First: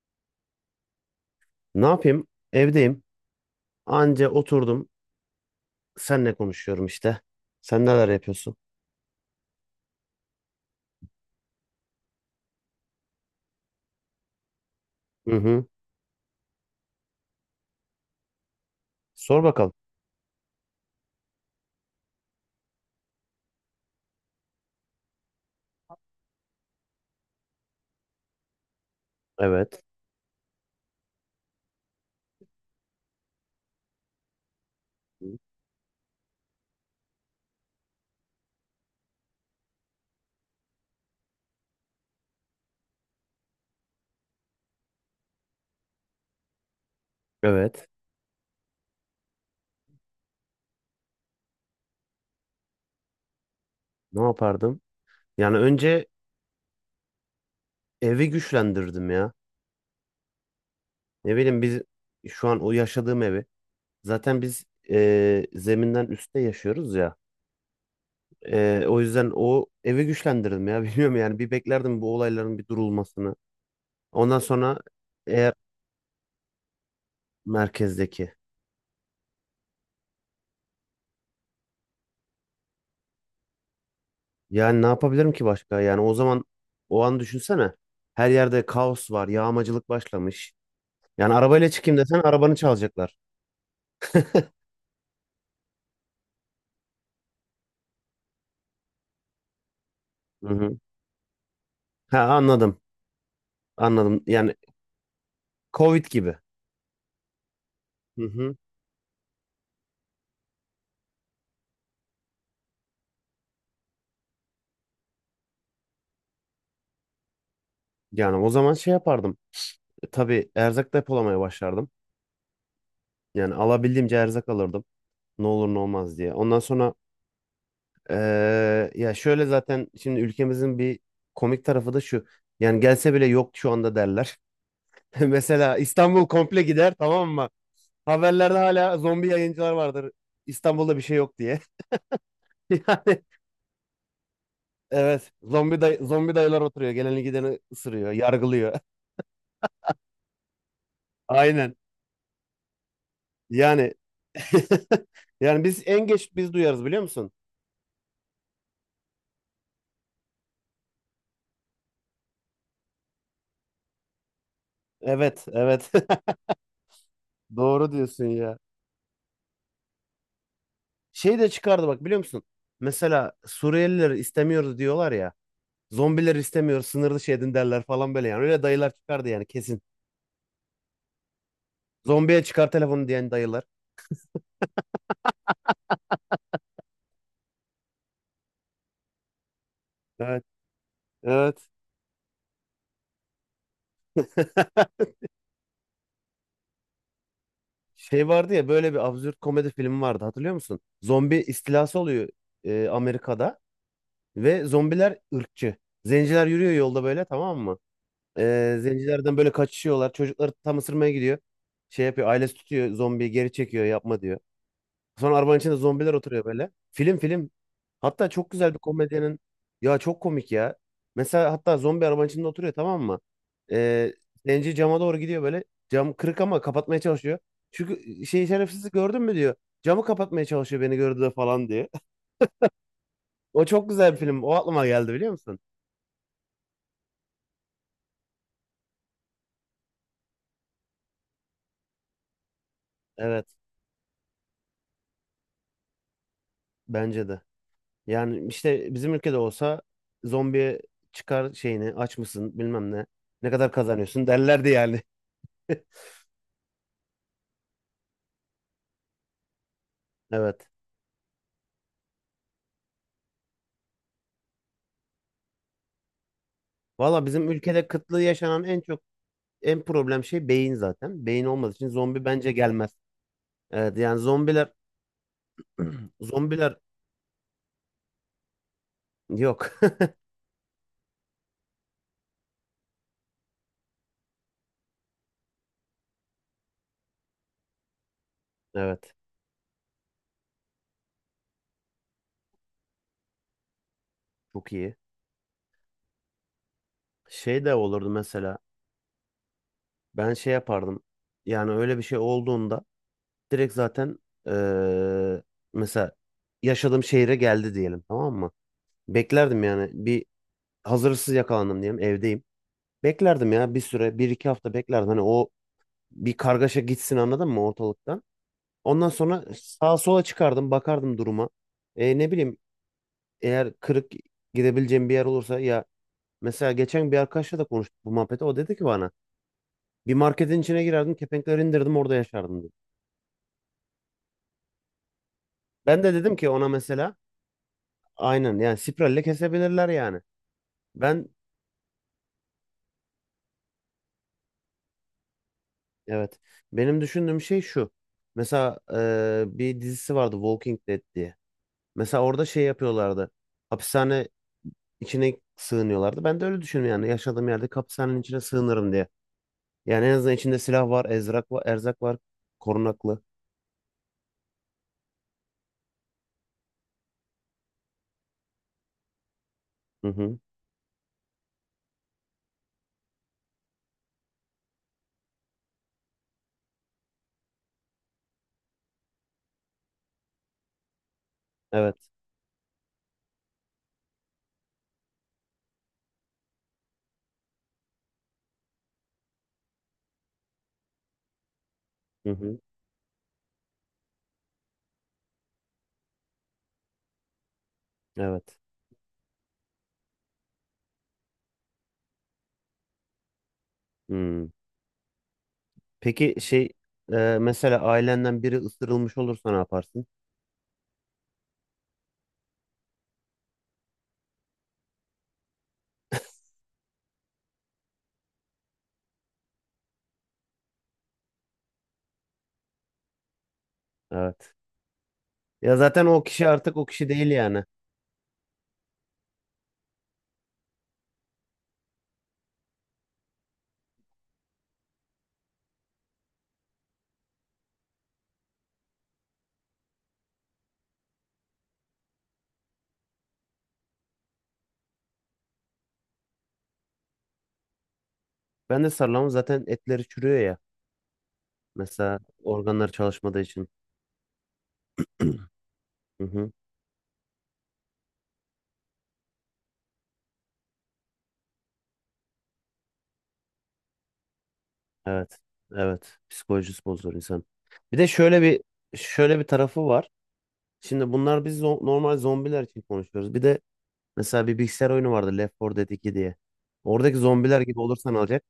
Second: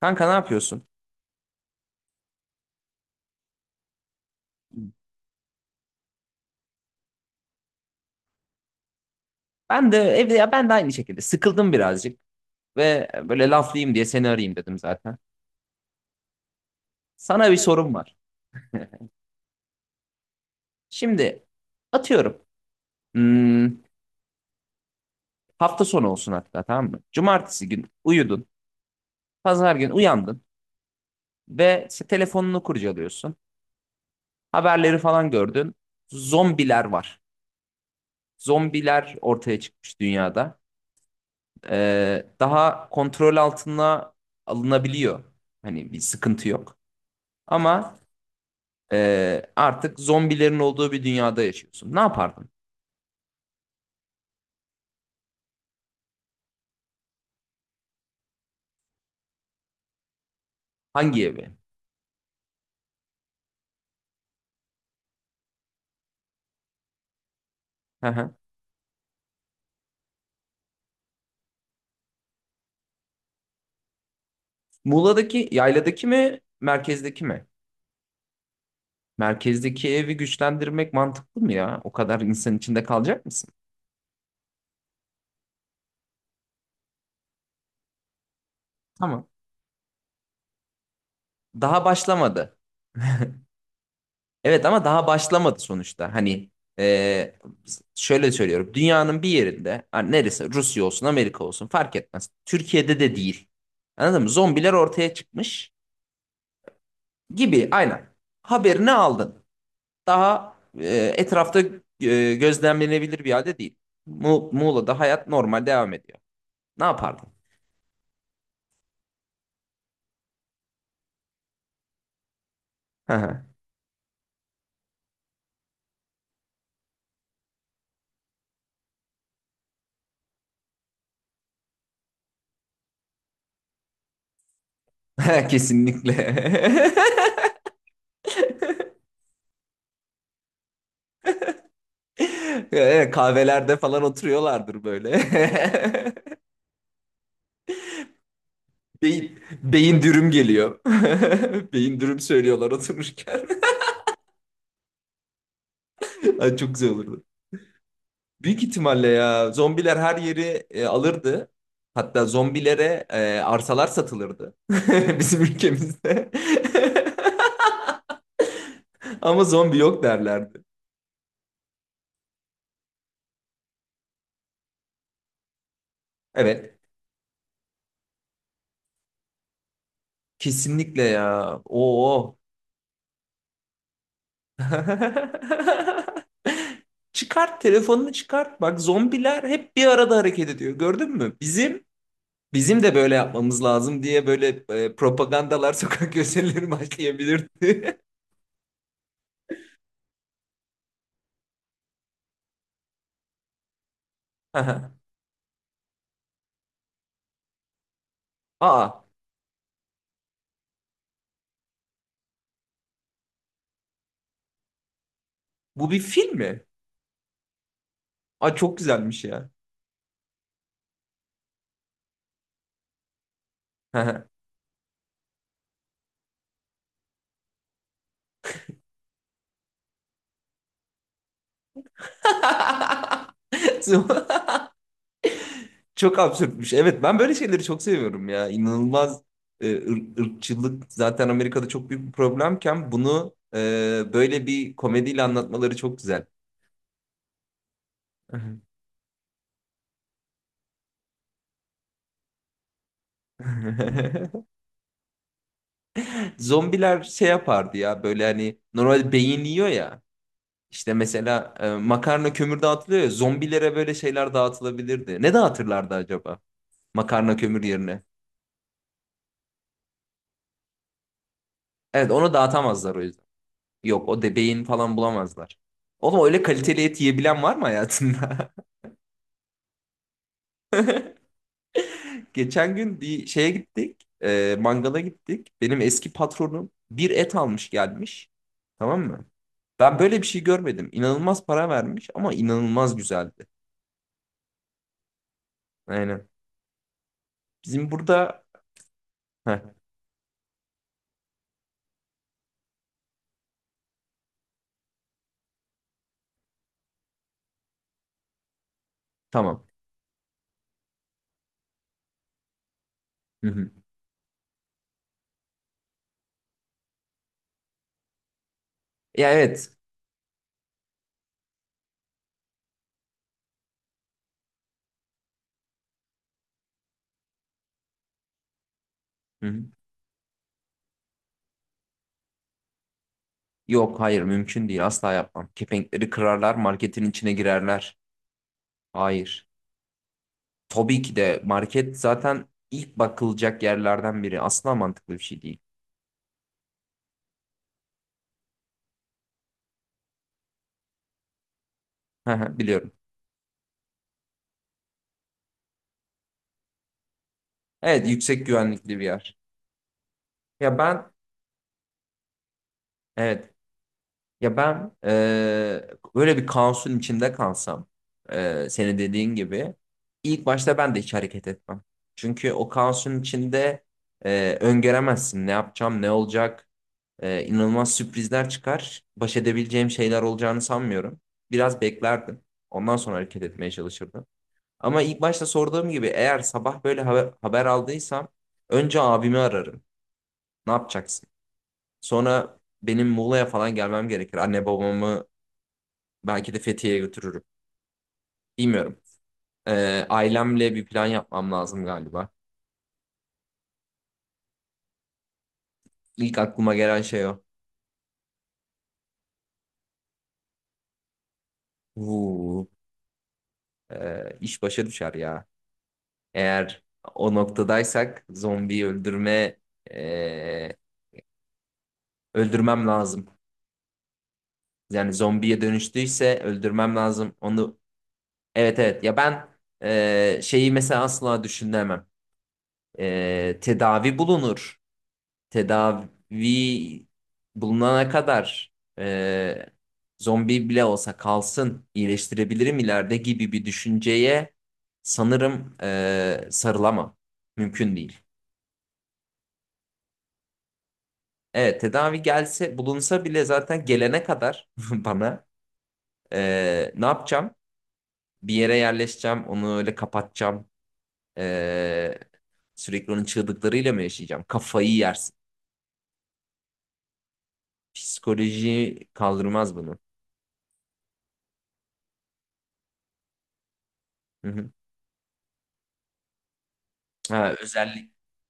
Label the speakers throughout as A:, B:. A: Kanka ne yapıyorsun?
B: Ne yapayım? Evdeyim. Anca oturdum. Senle konuşuyorum işte. Sen neler yapıyorsun?
A: Ben de evde ya, ben de aynı şekilde sıkıldım birazcık ve böyle laflayayım diye seni arayayım dedim zaten.
B: Hı hı.
A: Sana bir sorum var.
B: Sor bakalım.
A: Şimdi atıyorum. hmm, Hafta sonu olsun hatta, tamam mı? Cumartesi gün uyudun. Pazar
B: Evet.
A: gün uyandın ve telefonunu kurcalıyorsun. Haberleri falan gördün. Zombiler var. Zombiler ortaya çıkmış dünyada. Daha kontrol altına alınabiliyor. Hani bir sıkıntı yok.
B: Evet.
A: Ama artık zombilerin olduğu bir dünyada yaşıyorsun. Ne yapardın?
B: Ne yapardım? Yani önce evi güçlendirdim ya.
A: Hangi
B: Ne
A: evi?
B: bileyim biz şu an o yaşadığım evi. Zaten biz zeminden üstte yaşıyoruz ya.
A: Hı hı.
B: O yüzden o evi güçlendirdim ya. Bilmiyorum yani bir beklerdim bu olayların bir durulmasını. Ondan sonra
A: Muğla'daki,
B: eğer
A: yayladaki mi, merkezdeki mi?
B: merkezdeki.
A: Merkezdeki evi güçlendirmek mantıklı mı ya? O kadar insan içinde kalacak mısın?
B: Yani ne yapabilirim ki başka? Yani o zaman o an düşünsene. Her yerde kaos var,
A: Tamam.
B: yağmacılık başlamış. Yani arabayla
A: Daha
B: çıkayım desen arabanı
A: başlamadı.
B: çalacaklar.
A: Evet, ama daha başlamadı sonuçta. Hani ee, şöyle söylüyorum. Dünyanın bir yerinde, hani
B: Hı
A: neresi?
B: hı.
A: Rusya olsun, Amerika olsun, fark
B: Ha
A: etmez.
B: anladım.
A: Türkiye'de de değil. Anladın
B: Anladım.
A: mı?
B: Yani
A: Zombiler ortaya çıkmış
B: Covid gibi.
A: gibi. Aynen.
B: Hı hı.
A: Haberini aldın. Daha etrafta gözlemlenebilir bir halde değil. Muğla'da hayat normal devam ediyor. Ne yapardın?
B: Yani o zaman şey yapardım. Tabii erzak depolamaya başlardım.
A: Hı hı.
B: Yani alabildiğimce erzak alırdım. Ne olur ne olmaz diye. Ondan sonra ya şöyle zaten şimdi ülkemizin bir komik tarafı da şu. Yani gelse bile yok şu anda derler. Mesela
A: Kesinlikle.
B: İstanbul komple gider, tamam mı? Haberlerde hala zombi yayıncılar vardır. İstanbul'da bir şey yok diye.
A: Evet,
B: Yani
A: kahvelerde falan oturuyorlardır böyle.
B: evet. Zombi dayılar oturuyor. Geleni gideni ısırıyor, yargılıyor.
A: Beyin, beyin dürüm geliyor.
B: Aynen.
A: Beyin dürüm söylüyorlar otururken.
B: Yani yani biz en geç biz
A: Ay, çok
B: duyarız
A: güzel
B: biliyor
A: olurdu.
B: musun?
A: Büyük ihtimalle ya zombiler her yeri alırdı. Hatta zombilere arsalar satılırdı. Bizim
B: Evet, evet.
A: ülkemizde.
B: Doğru diyorsun ya.
A: Ama zombi yok derlerdi.
B: Şey de çıkardı, bak biliyor musun? Mesela Suriyelileri istemiyoruz diyorlar ya. Zombileri
A: Evet.
B: istemiyoruz, sınır dışı edin derler falan böyle yani. Öyle dayılar çıkardı yani kesin.
A: Kesinlikle ya. Oo.
B: Zombiye çıkar telefonu diyen dayılar.
A: Çıkart telefonunu, çıkart. Bak, zombiler hep bir arada
B: Evet,
A: hareket ediyor. Gördün mü?
B: evet.
A: Bizim de böyle yapmamız lazım diye böyle propagandalar, sokak gösterileri başlayabilirdi.
B: Şey vardı ya, böyle bir absürt komedi filmi vardı, hatırlıyor musun? Zombi istilası oluyor Amerika'da ve
A: Aha.
B: zombiler ırkçı. Zenciler yürüyor yolda böyle, tamam mı?
A: Aa,
B: Zencilerden böyle kaçışıyorlar. Çocukları tam ısırmaya gidiyor. Şey yapıyor, ailesi tutuyor zombiyi geri çekiyor, yapma diyor. Sonra arabanın içinde
A: bu bir
B: zombiler
A: film
B: oturuyor
A: mi?
B: böyle. Film. Hatta çok
A: Aa,
B: güzel bir
A: çok güzelmiş
B: komedyenin.
A: ya.
B: Ya çok komik ya. Mesela hatta zombi arabanın içinde oturuyor, tamam mı? Ee,
A: Aha.
B: Zenci cama doğru gidiyor böyle. Cam kırık ama kapatmaya çalışıyor. Çünkü şey, şerefsizi gördün mü diyor. Camı kapatmaya çalışıyor, beni gördü de falan diyor. O çok güzel bir film. O aklıma geldi, biliyor musun?
A: Çok absürtmüş. Evet, ben böyle şeyleri çok seviyorum ya. İnanılmaz ırkçılık zaten Amerika'da çok büyük bir problemken bunu
B: Evet,
A: böyle bir komediyle anlatmaları çok güzel.
B: bence de. Yani işte bizim ülkede olsa, zombiye çıkar şeyini aç mısın bilmem ne. Ne kadar kazanıyorsun derlerdi yani.
A: Zombiler şey yapardı ya, böyle hani normal beyin yiyor ya.
B: Evet.
A: İşte mesela makarna kömür dağıtılıyor ya, zombilere böyle şeyler dağıtılabilirdi. Ne dağıtırlardı acaba
B: Valla
A: makarna
B: bizim
A: kömür
B: ülkede
A: yerine?
B: kıtlığı yaşanan en problem şey beyin zaten. Beyin olmadığı için
A: Evet,
B: zombi
A: onu
B: bence gelmez.
A: dağıtamazlar o yüzden.
B: Evet,
A: Yok,
B: yani
A: o de beyin
B: zombiler
A: falan bulamazlar. Oğlum, öyle
B: zombiler
A: kaliteli et yiyebilen var mı hayatında?
B: yok.
A: Geçen gün bir şeye gittik. E, mangala gittik. Benim eski patronum bir et almış, gelmiş. Tamam
B: Evet,
A: mı? Ben böyle bir şey görmedim. İnanılmaz para vermiş ama inanılmaz güzeldi.
B: çok iyi.
A: Aynen.
B: Şey de
A: Bizim
B: olurdu
A: burada...
B: mesela,
A: Heh,
B: ben şey yapardım. Yani öyle bir şey olduğunda direkt zaten eee, mesela yaşadığım şehre geldi diyelim, tamam mı? Beklerdim
A: tamam.
B: yani bir, hazırsız yakalandım diyelim, evdeyim.
A: Hı
B: Beklerdim
A: hı.
B: ya bir süre, bir iki hafta beklerdim. Hani o bir kargaşa gitsin, anladın mı, ortalıkta? Ondan
A: Ya
B: sonra
A: evet.
B: sağa sola çıkardım, bakardım duruma. Ne bileyim eğer kırık gidebileceğim bir yer olursa ya, mesela geçen bir arkadaşla da konuştuk bu muhabbeti. O dedi ki bana,
A: Hı hı.
B: bir marketin içine girerdim, kepenkleri indirdim, orada yaşardım dedi.
A: Yok, hayır, mümkün değil. Asla yapmam.
B: Ben
A: Kepenkleri
B: de dedim ki
A: kırarlar.
B: ona
A: Marketin
B: mesela,
A: içine girerler.
B: aynen yani spiralle
A: Hayır.
B: kesebilirler yani.
A: Tabii ki
B: Ben
A: de market zaten ilk bakılacak yerlerden biri. Asla mantıklı bir şey değil.
B: evet, benim düşündüğüm şey şu. Mesela bir dizisi vardı, Walking Dead diye. Mesela
A: Hı
B: orada
A: hı,
B: şey
A: biliyorum.
B: yapıyorlardı. Hapishane içine sığınıyorlardı. Ben de öyle düşünüyorum yani, yaşadığım yerde
A: Evet,
B: hapishanenin içine
A: yüksek
B: sığınırım
A: güvenlikli bir
B: diye.
A: yer.
B: Yani en azından içinde
A: Ya
B: silah var,
A: ben
B: ezrak var, erzak var, korunaklı.
A: Evet. Ya ben böyle bir kaosun içinde kalsam, senin dediğin gibi
B: Hı hı.
A: ilk başta ben de hiç hareket etmem. Çünkü o kaosun içinde öngöremezsin ne yapacağım, ne olacak. İnanılmaz sürprizler çıkar. Baş edebileceğim şeyler olacağını sanmıyorum. Biraz
B: Evet.
A: beklerdim. Ondan sonra hareket etmeye çalışırdım. Ama ilk başta sorduğum gibi, eğer sabah böyle haber aldıysam önce abimi ararım. Ne yapacaksın?
B: Hı hı.
A: Sonra benim Muğla'ya falan gelmem gerekir. Anne babamı belki de Fethiye'ye götürürüm.
B: Evet.
A: Bilmiyorum. Ailemle bir plan yapmam lazım galiba.
B: Hmm. Peki
A: İlk
B: şey,
A: aklıma gelen şey o.
B: mesela ailenden biri ısırılmış olursa ne yaparsın?
A: Vuu, iş başa düşer ya. Eğer o noktadaysak zombiyi ee, öldürmem lazım.
B: Evet.
A: Yani zombiye
B: Ya zaten o
A: dönüştüyse
B: kişi artık o
A: öldürmem
B: kişi değil
A: lazım.
B: yani.
A: Onu evet evet ya ben Şeyi mesela asla düşünemem. Tedavi bulunur. Tedavi bulunana kadar, e, zombi bile olsa kalsın, iyileştirebilirim ileride gibi bir düşünceye sanırım sarılamam. Mümkün değil.
B: Ben de sarılamam, zaten etleri çürüyor ya.
A: Evet,
B: Mesela
A: tedavi gelse,
B: organları
A: bulunsa
B: çalışmadığı
A: bile
B: için.
A: zaten gelene kadar bana
B: Hı hı.
A: ne yapacağım? Bir yere yerleşeceğim, onu öyle kapatacağım. E, Sürekli onun çığlıklarıyla mı yaşayacağım? Kafayı yersin.
B: Evet. Evet. Psikolojisi bozulur insan. Bir de
A: Psikoloji
B: şöyle bir
A: kaldırmaz
B: tarafı
A: bunu.
B: var. Şimdi bunlar, biz normal zombiler için konuşuyoruz. Bir de mesela
A: Hı
B: bir
A: hı.
B: bilgisayar oyunu vardı, Left 4 Dead 2 diye. Oradaki
A: Ha,
B: zombiler gibi
A: özellik.
B: olursan alacak.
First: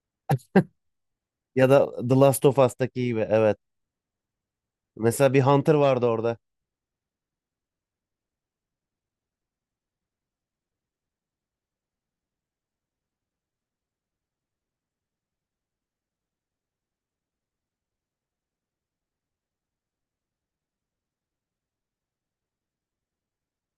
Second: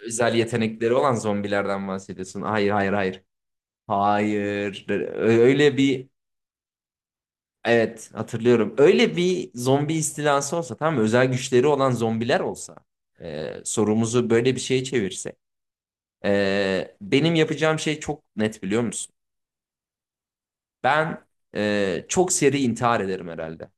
A: Özel yetenekleri olan
B: Ya da
A: zombilerden
B: The
A: bahsediyorsun.
B: Last of
A: Hayır, hayır,
B: Us'taki gibi,
A: hayır.
B: evet.
A: Hayır.
B: Mesela bir Hunter
A: Öyle
B: vardı
A: bir
B: orada.
A: evet, hatırlıyorum. Öyle bir zombi istilası olsa, tamam mı? Özel güçleri olan zombiler olsa, sorumuzu böyle bir şeye çevirse. Benim yapacağım şey çok net, biliyor musun? Ben çok seri intihar ederim herhalde.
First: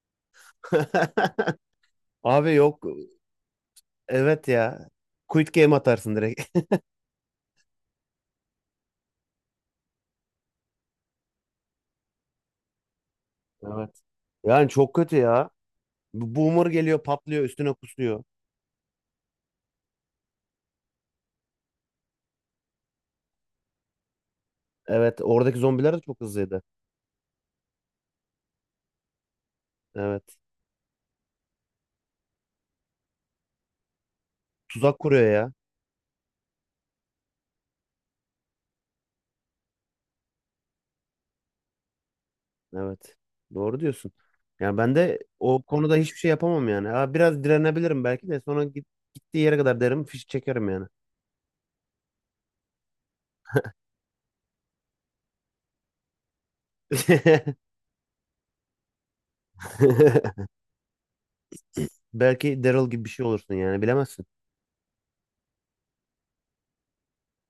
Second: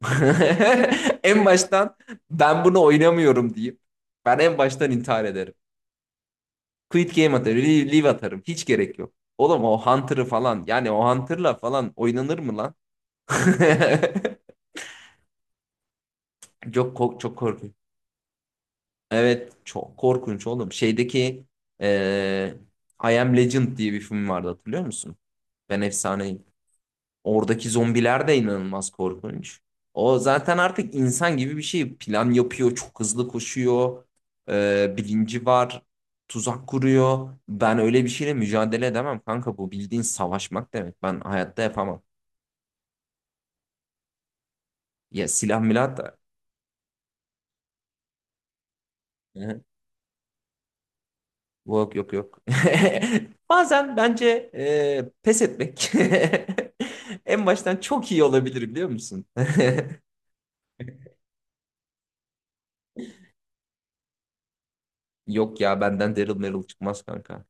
A: En baştan
B: Abi
A: ben bunu
B: yok,
A: oynamıyorum deyip ben
B: evet
A: en
B: ya.
A: baştan intihar
B: Quit
A: ederim.
B: game atarsın direkt.
A: Quit game atarım. Leave, leave atarım. Hiç gerek yok. Oğlum, o Hunter'ı falan, yani o Hunter'la falan oynanır mı lan?
B: Evet. Yani çok kötü ya. Bu Boomer geliyor,
A: Çok
B: patlıyor, üstüne
A: korkunç.
B: kusuyor.
A: Evet, çok korkunç oğlum. Şeydeki eee I Am Legend diye bir film vardı, hatırlıyor musun?
B: Evet, oradaki
A: Ben
B: zombiler de çok
A: efsaneyim.
B: hızlıydı.
A: Oradaki zombiler de inanılmaz korkunç. O
B: Evet.
A: zaten artık insan gibi bir şey. Plan yapıyor, çok hızlı koşuyor,
B: Tuzak kuruyor
A: bilinci
B: ya.
A: var, tuzak kuruyor. Ben öyle bir şeyle mücadele edemem kanka. Bu bildiğin savaşmak demek. Ben hayatta yapamam.
B: Evet. Doğru diyorsun. Yani ben de
A: Ya silah
B: o konuda
A: milah
B: hiçbir
A: da.
B: şey yapamam yani. Ha, biraz direnebilirim, belki de sonra git, gittiği yere
A: Hı.
B: kadar derim, fişi çekerim yani.
A: Yok, yok, yok. Bazen bence pes etmek en baştan çok iyi olabilir, biliyor musun?
B: Belki Daryl gibi bir şey olursun yani, bilemezsin.
A: Yok ya, benden Daryl Merrill çıkmaz kanka.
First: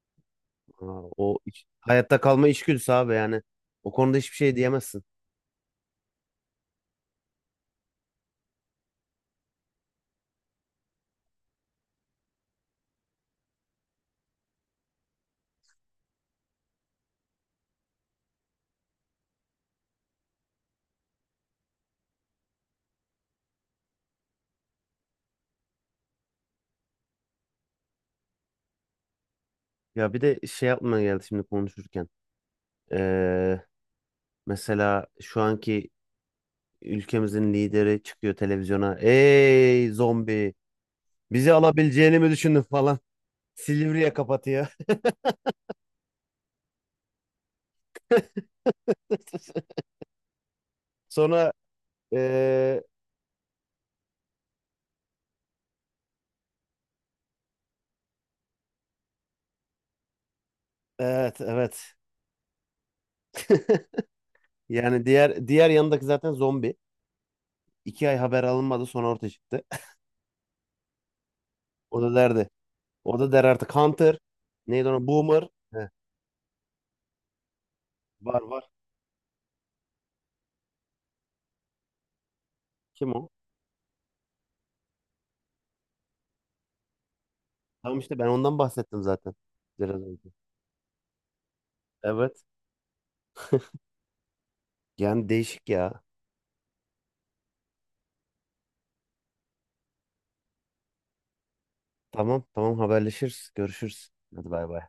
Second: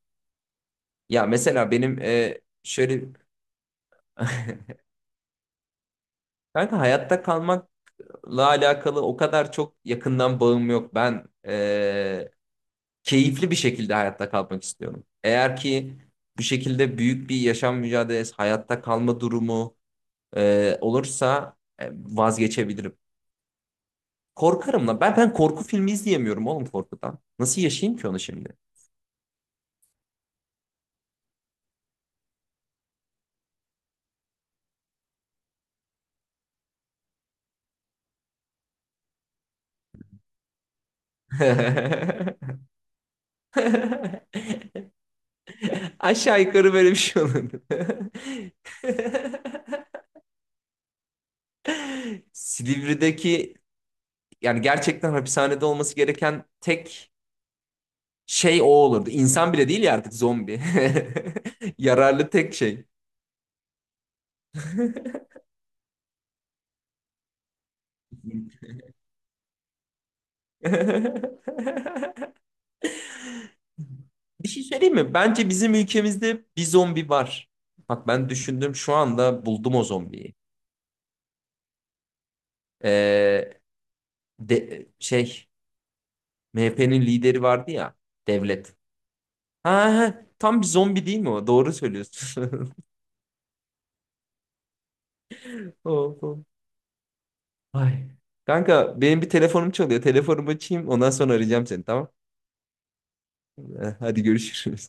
B: Aa,
A: Ya
B: o
A: mesela benim
B: hayatta kalma içgüdüsü
A: şöyle
B: abi yani. O konuda hiçbir şey diyemezsin.
A: kanka hayatta kalmakla alakalı o kadar çok yakından bağım yok. Ben keyifli bir şekilde hayatta kalmak istiyorum. Eğer ki bu şekilde büyük bir yaşam mücadelesi, hayatta kalma durumu olursa vazgeçebilirim. Korkarım lan. Ben korku filmi izleyemiyorum oğlum, korkudan. Nasıl yaşayayım ki onu şimdi?
B: Ya bir de şey yapmaya geldi şimdi konuşurken. Ee, Mesela şu anki ülkemizin lideri çıkıyor televizyona. Ey zombi, bizi alabileceğini mi düşündün falan. Silivri'ye kapatıyor.
A: Aşağı yukarı böyle bir şey olurdu.
B: Sonra ee,
A: Silivri'deki, yani gerçekten hapishanede olması gereken tek şey o olurdu. İnsan bile değil ya artık, zombi.
B: evet, evet.
A: Yararlı tek şey.
B: Yani diğer yanındaki zaten zombi. İki ay haber alınmadı, sonra ortaya çıktı. O da derdi. O da der artık Hunter.
A: Bir şey
B: Neydi
A: söyleyeyim
B: ona?
A: mi?
B: Boomer.
A: Bence bizim
B: Heh,
A: ülkemizde bir zombi var. Bak, ben
B: var var.
A: düşündüm şu anda, buldum o zombiyi.
B: Kim o?
A: Ee, de, şey MHP'nin lideri vardı ya,
B: Tamam işte, ben ondan
A: devlet.
B: bahsettim zaten.
A: Ha,
B: Biraz
A: ha,
B: önce.
A: tam bir zombi değil mi o? Doğru
B: Evet.
A: söylüyorsun.
B: Yani değişik ya.
A: Oh, oh. Ay. Kanka, benim bir telefonum çalıyor. Telefonumu açayım, ondan sonra arayacağım seni, tamam.
B: Tamam tamam, haberleşiriz.
A: Eh,
B: Görüşürüz.
A: hadi
B: Hadi bay bay.
A: görüşürüz.